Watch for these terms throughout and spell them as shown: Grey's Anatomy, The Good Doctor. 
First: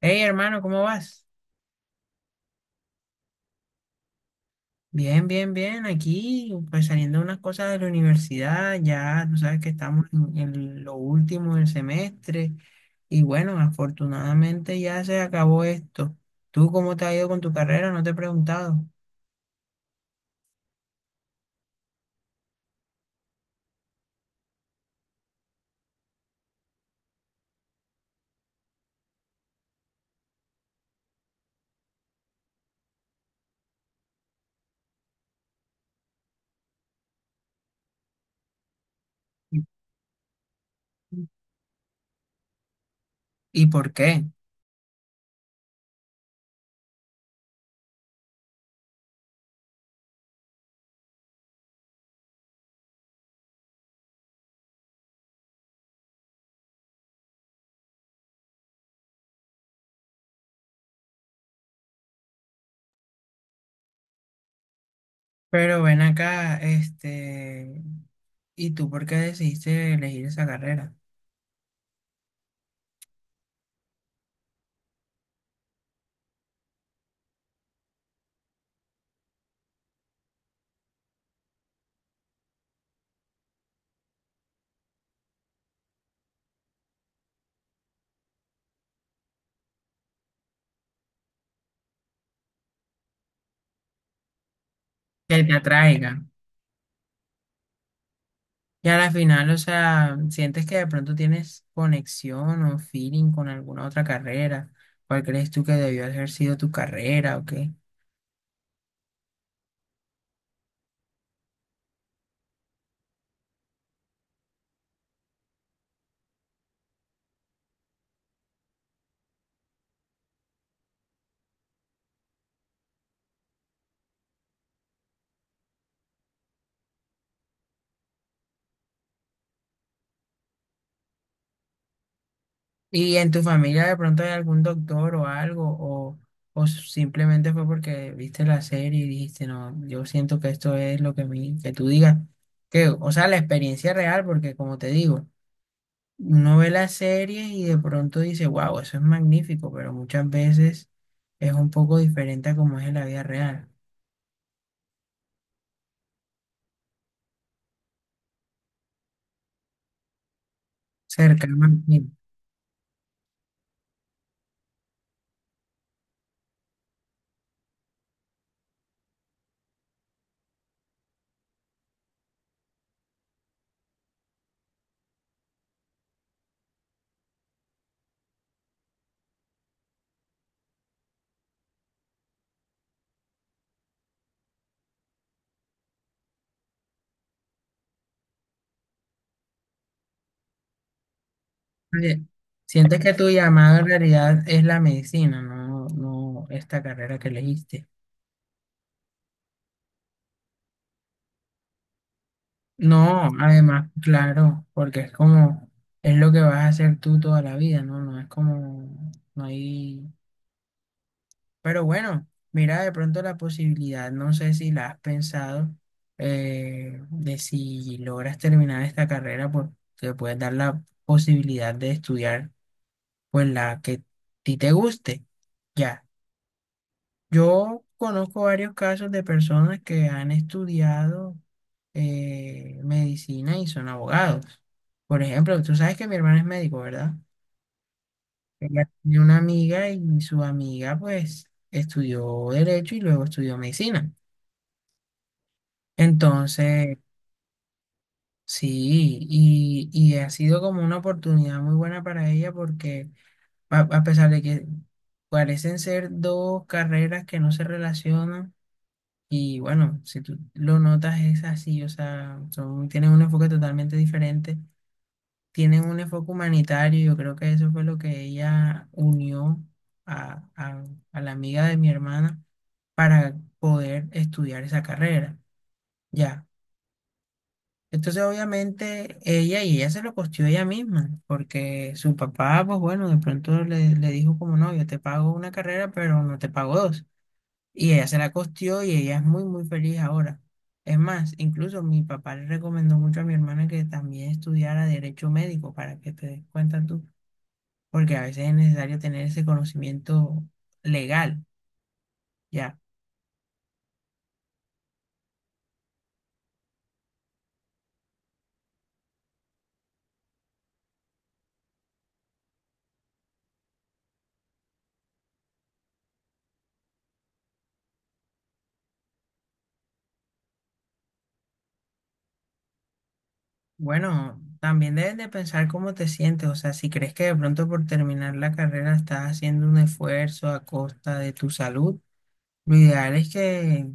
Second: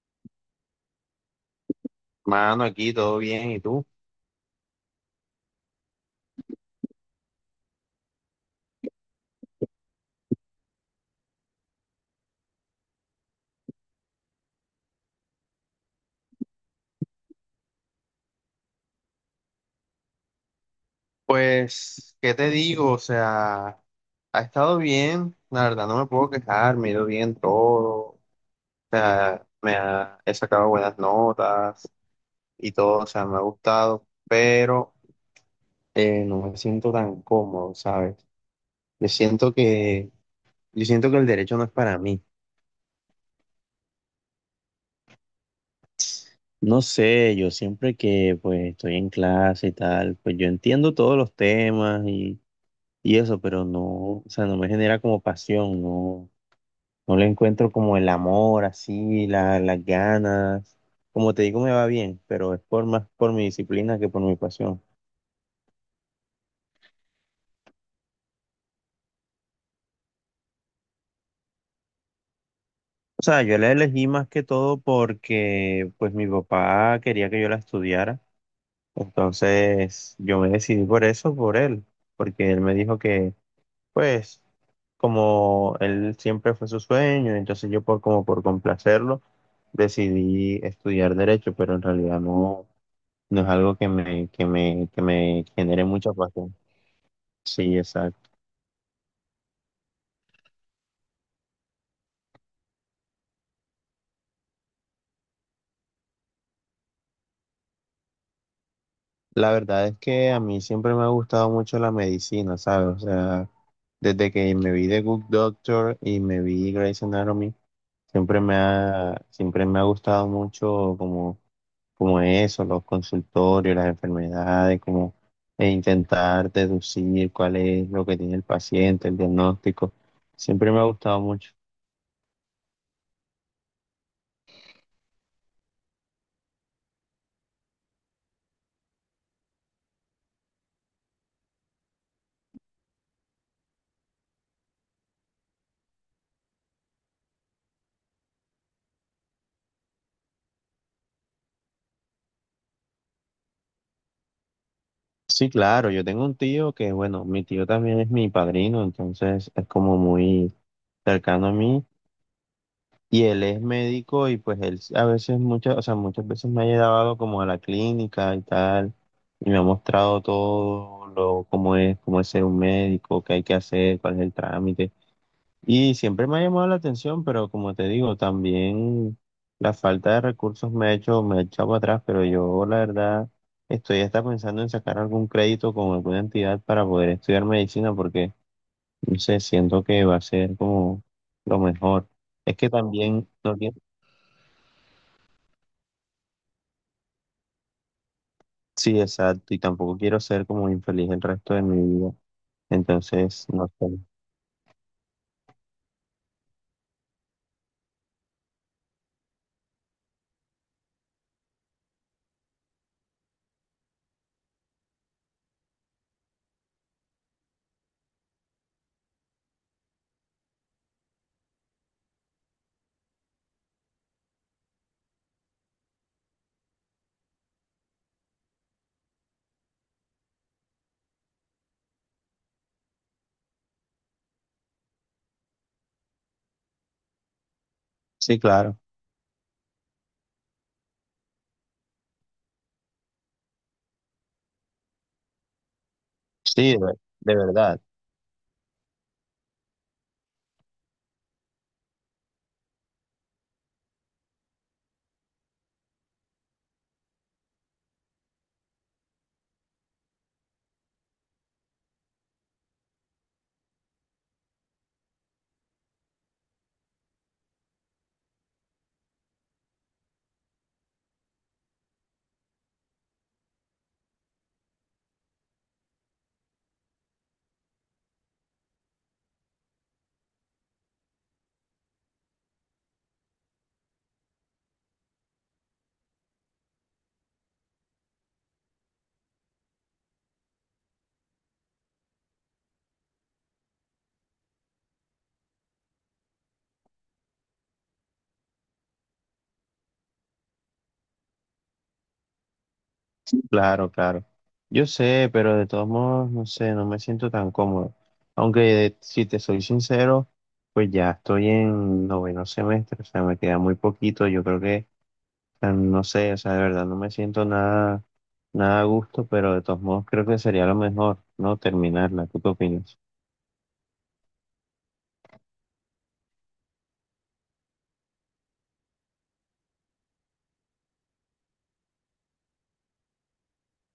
Hey, hermano, ¿cómo vas? Mano, aquí todo bien, ¿y tú? Bien, bien, bien. Aquí, pues saliendo unas cosas de la universidad, ya tú sabes que estamos en lo último del semestre y bueno, afortunadamente ya se acabó esto. ¿Tú cómo te ha ido con tu carrera? No te he preguntado. Pues, ¿qué te digo? O sea, ha estado bien, la verdad no me puedo quejar, me ha ido bien todo, o sea, he sacado buenas notas y todo, o sea, me ha gustado, pero no me siento tan cómodo, ¿sabes? Yo siento ¿Y que, yo siento que el derecho no es para mí. y por qué? No sé, yo siempre que pues estoy en clase y tal, pues yo entiendo todos los temas y eso, pero no, o sea, no me genera como pasión, no. No le encuentro como el amor, así, las ganas. Como te digo, me va bien, pero es por más por mi disciplina que por mi pasión. Pero ven acá, este, ¿y tú por qué decidiste elegir esa carrera? O sea, yo la elegí más que todo porque pues mi papá quería que yo la estudiara. Entonces yo me decidí por eso, por él, porque él me dijo que pues como él siempre fue su sueño, entonces yo por como por complacerlo decidí estudiar derecho, pero en realidad no. No es algo que me, que me, que Que me te genere atraiga. mucha pasión. Sí, exacto. Y a la final, o sea, sientes que de pronto tienes conexión o feeling con alguna otra carrera. ¿Cuál crees tú que debió haber sido tu carrera o qué? La verdad es que a mí siempre me ha gustado mucho la medicina, ¿sabes? O sea, desde que me vi The Good Doctor y me vi Grey's Anatomy, siempre me ha gustado mucho como, como eso, los consultorios, las enfermedades, como e intentar deducir cuál es lo que tiene el paciente, el diagnóstico. Siempre me ha gustado mucho. ¿Y en tu familia de pronto hay algún doctor o algo? O simplemente fue porque viste la serie y dijiste, no, yo siento que esto es lo que, mi, que tú digas? Que, o sea, la experiencia real, porque como te digo, uno ve la serie y de pronto dice, wow, eso es magnífico, pero muchas veces es un poco diferente a como es en la vida real. Sí, claro, yo tengo un tío que, bueno, mi tío también es mi padrino, entonces es como muy cercano a Cercano al mí fin. y él es médico y pues él a veces muchas veces me ha llevado como a la clínica y tal y me ha mostrado todo lo cómo es ser un médico, qué hay que hacer, cuál es el trámite. Y siempre me ha llamado la atención, pero como te digo, también la falta de recursos me ha hecho, me ha echado para atrás, pero yo la verdad estoy hasta pensando en sacar algún crédito con alguna entidad para poder estudiar medicina, porque no sé, siento que va a ser como lo mejor. Oye, Es que sientes que tu también no quiero, llamado en realidad es la medicina, no, no esta carrera que elegiste. sí, exacto, y tampoco quiero ser como infeliz el resto de mi vida. No, Entonces, no sé. además, claro, porque es como, es lo que vas a hacer tú toda la vida, ¿no? No es como, no hay... Pero bueno, mira de pronto la posibilidad, no sé si la has pensado, de si logras terminar esta carrera, pues te puedes dar la posibilidad de estudiar, pues la que a ti te guste. Ya. Yo conozco varios casos de personas que han estudiado medicina y son abogados. Por ejemplo, tú sabes que mi hermana es médico, ¿verdad? Sí, claro. Ella tiene una amiga y su amiga pues estudió derecho y luego estudió medicina. Sí, Entonces, de verdad. sí, y ha sido como una oportunidad muy buena para ella porque a pesar de que parecen ser dos carreras que no se relacionan, y bueno, si tú lo notas es así, o sea, son, tienen un enfoque totalmente diferente, tienen un enfoque humanitario, yo creo que eso fue lo que ella unió a, a- a la amiga de mi hermana para poder estudiar esa carrera, ya. Entonces, obviamente, ella se lo costeó ella misma, porque su papá, pues bueno, de pronto le dijo como, no, yo te pago una carrera, pero no te pago dos. Y ella se la costeó y ella es muy, muy feliz ahora. Es más, incluso mi papá le recomendó mucho a mi hermana que también estudiara derecho médico para que te des cuenta tú, porque a veces es necesario tener ese conocimiento legal, ya. Claro, claro. Yo sé, pero de todos modos, no sé, no me siento tan cómodo. Aunque si te soy sincero, pues ya estoy en noveno semestre, o sea, me queda muy poquito. Yo creo que, o sea, no sé, o sea, de verdad no me siento nada a gusto, pero de todos modos creo que sería lo mejor, ¿no? Terminarla. ¿Tú qué opinas? Bueno, también debes de pensar cómo te sientes, o sea, si crees que de pronto por terminar la carrera estás haciendo un esfuerzo a costa de tu salud, lo ideal es que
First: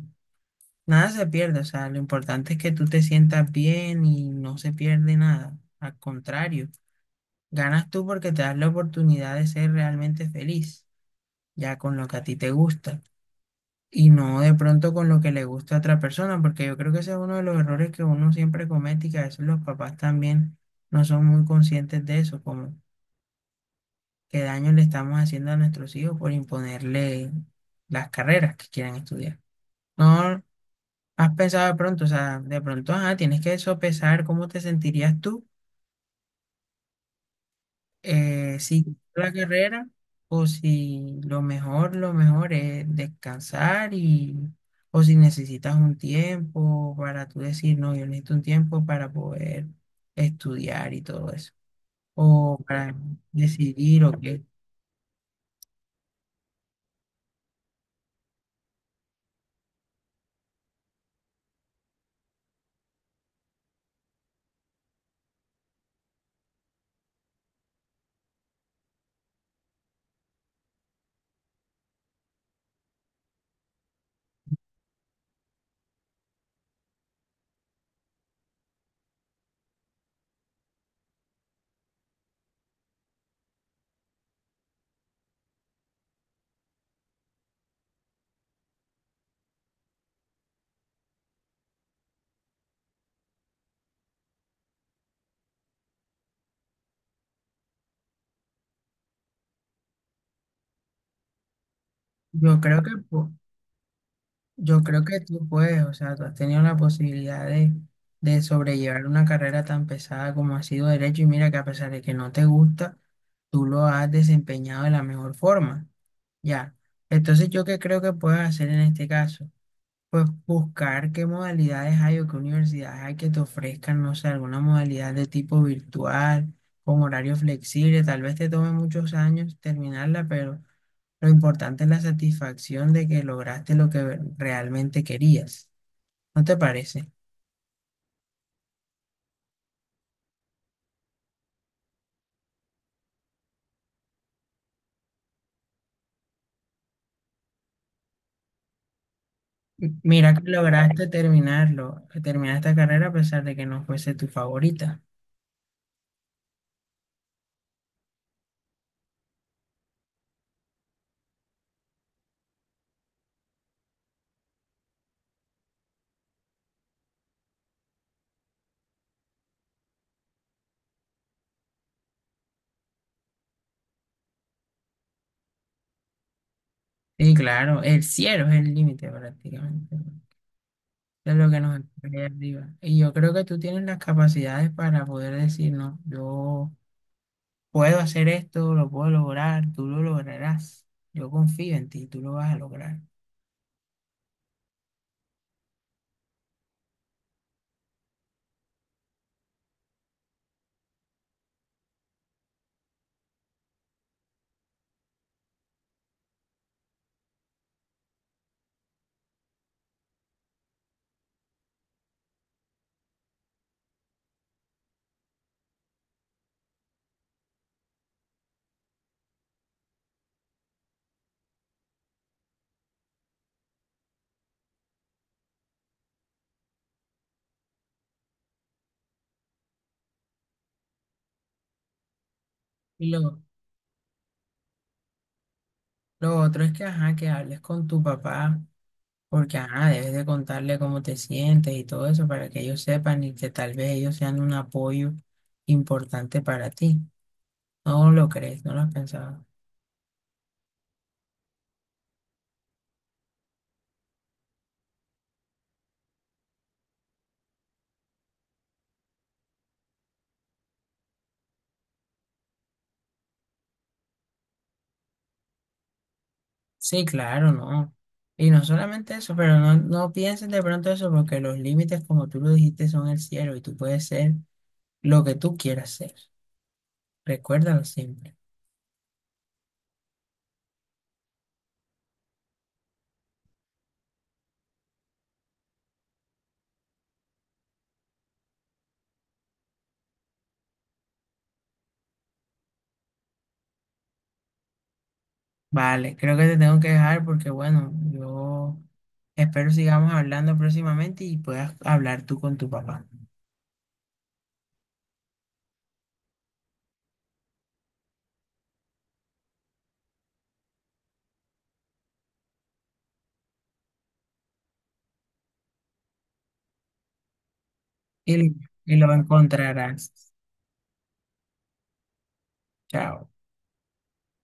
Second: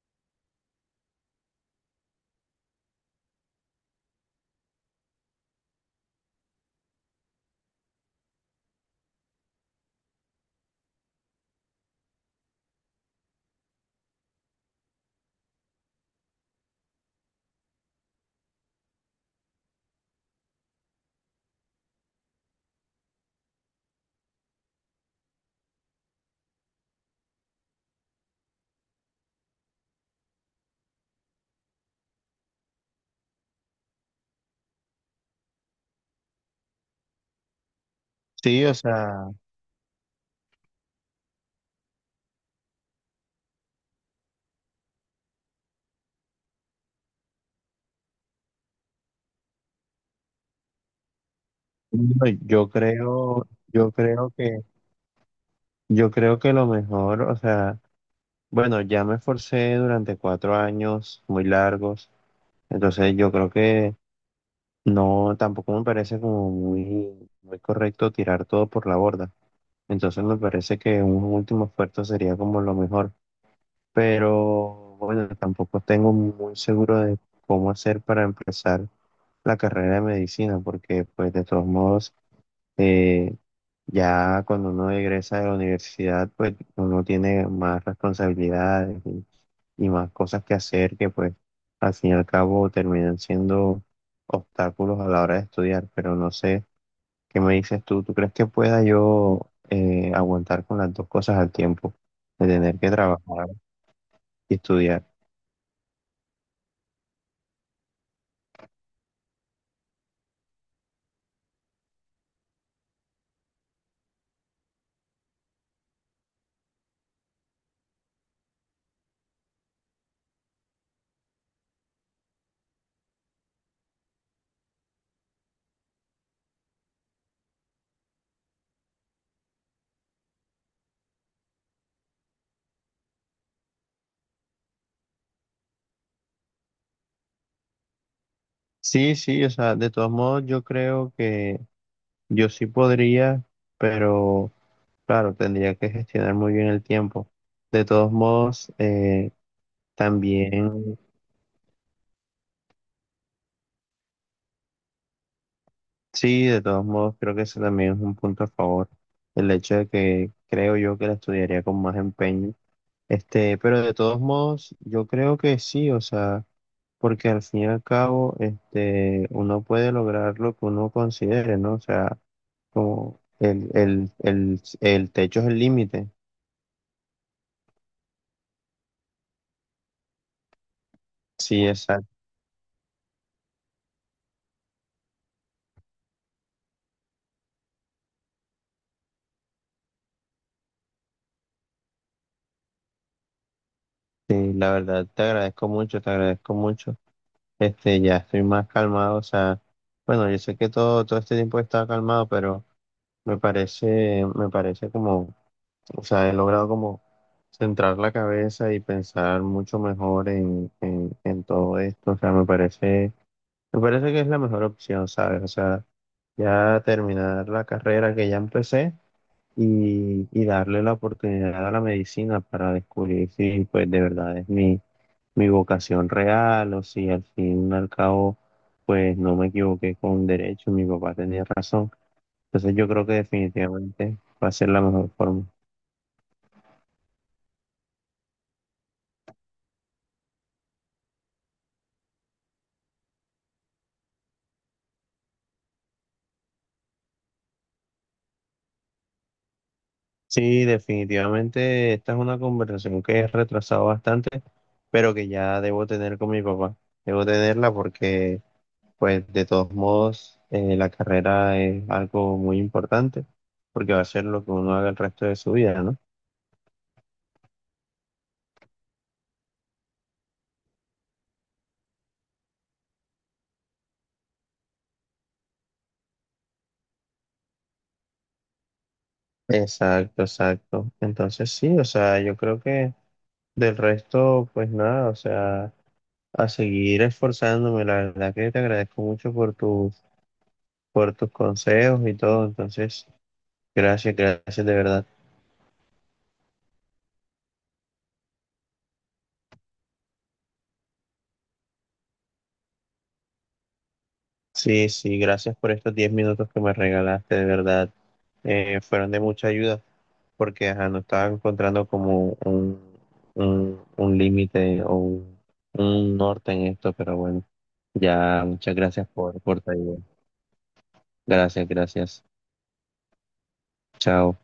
nada se pierda, o sea, lo importante es que tú te sientas bien y no se pierde nada, al contrario. Ganas tú porque te das la oportunidad de ser realmente feliz, ya con lo que a ti te gusta, y no de pronto con lo que le gusta a otra persona, porque yo creo que ese es uno de los errores que uno siempre comete y que a veces los papás también no son muy conscientes de eso, como qué daño le estamos haciendo a nuestros hijos por imponerle las carreras que quieran estudiar. No has pensado de pronto, o sea, de pronto, ajá, tienes que sopesar cómo te sentirías tú Sí, o si la sea, carrera o si lo mejor, lo mejor es descansar y o si necesitas un tiempo para tú decir, no, yo necesito un tiempo para poder estudiar y todo eso, no, o para decidir o qué. Yo creo que lo mejor, o sea, bueno, ya me esforcé durante cuatro años muy largos. Entonces yo creo que no, tampoco me parece como muy, muy correcto tirar todo por la borda. Entonces me parece que un último esfuerzo sería como lo mejor. Pero bueno, tampoco tengo muy seguro de cómo hacer para empezar la carrera de medicina, porque pues de todos modos, eh, ya cuando uno egresa de la universidad, pues uno tiene más responsabilidades y más cosas que hacer que pues al fin y al cabo terminan siendo obstáculos a la hora de estudiar. Pero no sé, ¿qué me dices tú? ¿Tú crees que pueda yo aguantar con las dos cosas al tiempo? De Yo tener creo que que po- trabajar y yo creo estudiar. que tú puedes, o sea, tú has tenido la posibilidad de sobrellevar una carrera tan pesada como ha sido derecho y mira que a pesar de que no te gusta, tú lo has desempeñado de la mejor forma. Ya. Entonces, ¿yo qué creo que puedes hacer en este caso? Pues buscar qué modalidades hay o qué universidades hay que te ofrezcan, no sé, alguna modalidad de tipo virtual, con horario flexible. Tal vez te tome muchos años terminarla, pero lo importante es la satisfacción de que lograste lo que realmente querías. ¿No te parece? Sí, sí, o sea, de todos modos yo creo que yo sí podría, pero... Claro, tendría que gestionar muy bien el tiempo. De todos modos, Mira que también, lograste terminarlo, terminar esta carrera a pesar de que no fuese tu favorita. sí, de todos modos, creo que ese también es un punto a favor. El hecho de que creo yo que la estudiaría con más empeño. Este, pero de todos modos, yo creo que sí, o sea, porque al fin y al cabo, este, uno puede lograr lo que uno considere, ¿no? O sea, como el techo es el límite. Sí, claro, el cielo es el límite prácticamente, ¿no? De lo que Sí, nos exacto. espera ahí arriba. Y yo creo que tú tienes las capacidades para poder decir, no, yo puedo hacer esto, lo puedo lograr, tú lo lograrás. Yo confío en ti, tú lo vas a lograr. Sí, la verdad, te agradezco mucho, te agradezco mucho. Este, ya estoy más calmado, o sea, bueno, yo sé que todo este tiempo he estado calmado, pero me parece como, o sea, he logrado como centrar la cabeza y pensar mucho mejor en, en todo esto, o sea, me parece que es la mejor opción, ¿sabes? O sea, ya terminar la carrera que ya empecé y darle la oportunidad a la medicina para descubrir si pues de verdad es mi, mi vocación real o si al fin y al cabo pues no me equivoqué con derecho, mi papá tenía razón. Entonces yo creo Y que lo, definitivamente va a ser la mejor forma. lo otro es que, ajá, que hables con tu papá, porque, ajá, debes de contarle cómo te sientes y todo eso para que ellos sepan y que tal vez ellos sean un apoyo importante para ti. ¿No lo crees? ¿No lo has pensado? Sí, definitivamente esta es una conversación que he retrasado bastante, pero que ya debo tener con mi papá. Debo tenerla porque pues de todos modos, la carrera es algo muy importante porque va a ser lo que uno haga el resto de su vida, ¿no? Sí, claro, no. Y no solamente eso, pero no, no pienses de pronto eso porque los límites, como tú lo dijiste, son el cielo y tú puedes ser lo que tú quieras ser. Recuérdalo siempre. Exacto, exacto. Entonces sí, o sea, yo creo que del resto, pues nada, o sea, a seguir esforzándome. La verdad que te agradezco mucho por tus consejos y todo. Entonces, gracias, gracias de verdad. Vale, creo que te tengo que dejar porque, bueno, yo espero sigamos hablando próximamente y puedas hablar tú con tu papá. Sí, sí, gracias por estos 10 minutos que me regalaste, de verdad. Fueron de mucha ayuda. Porque ajá, no estaba encontrando como un límite o un norte en esto, pero bueno, ya Y, muchas y gracias lo por tu ayuda. encontrarás. Gracias, gracias. Chao. Chao.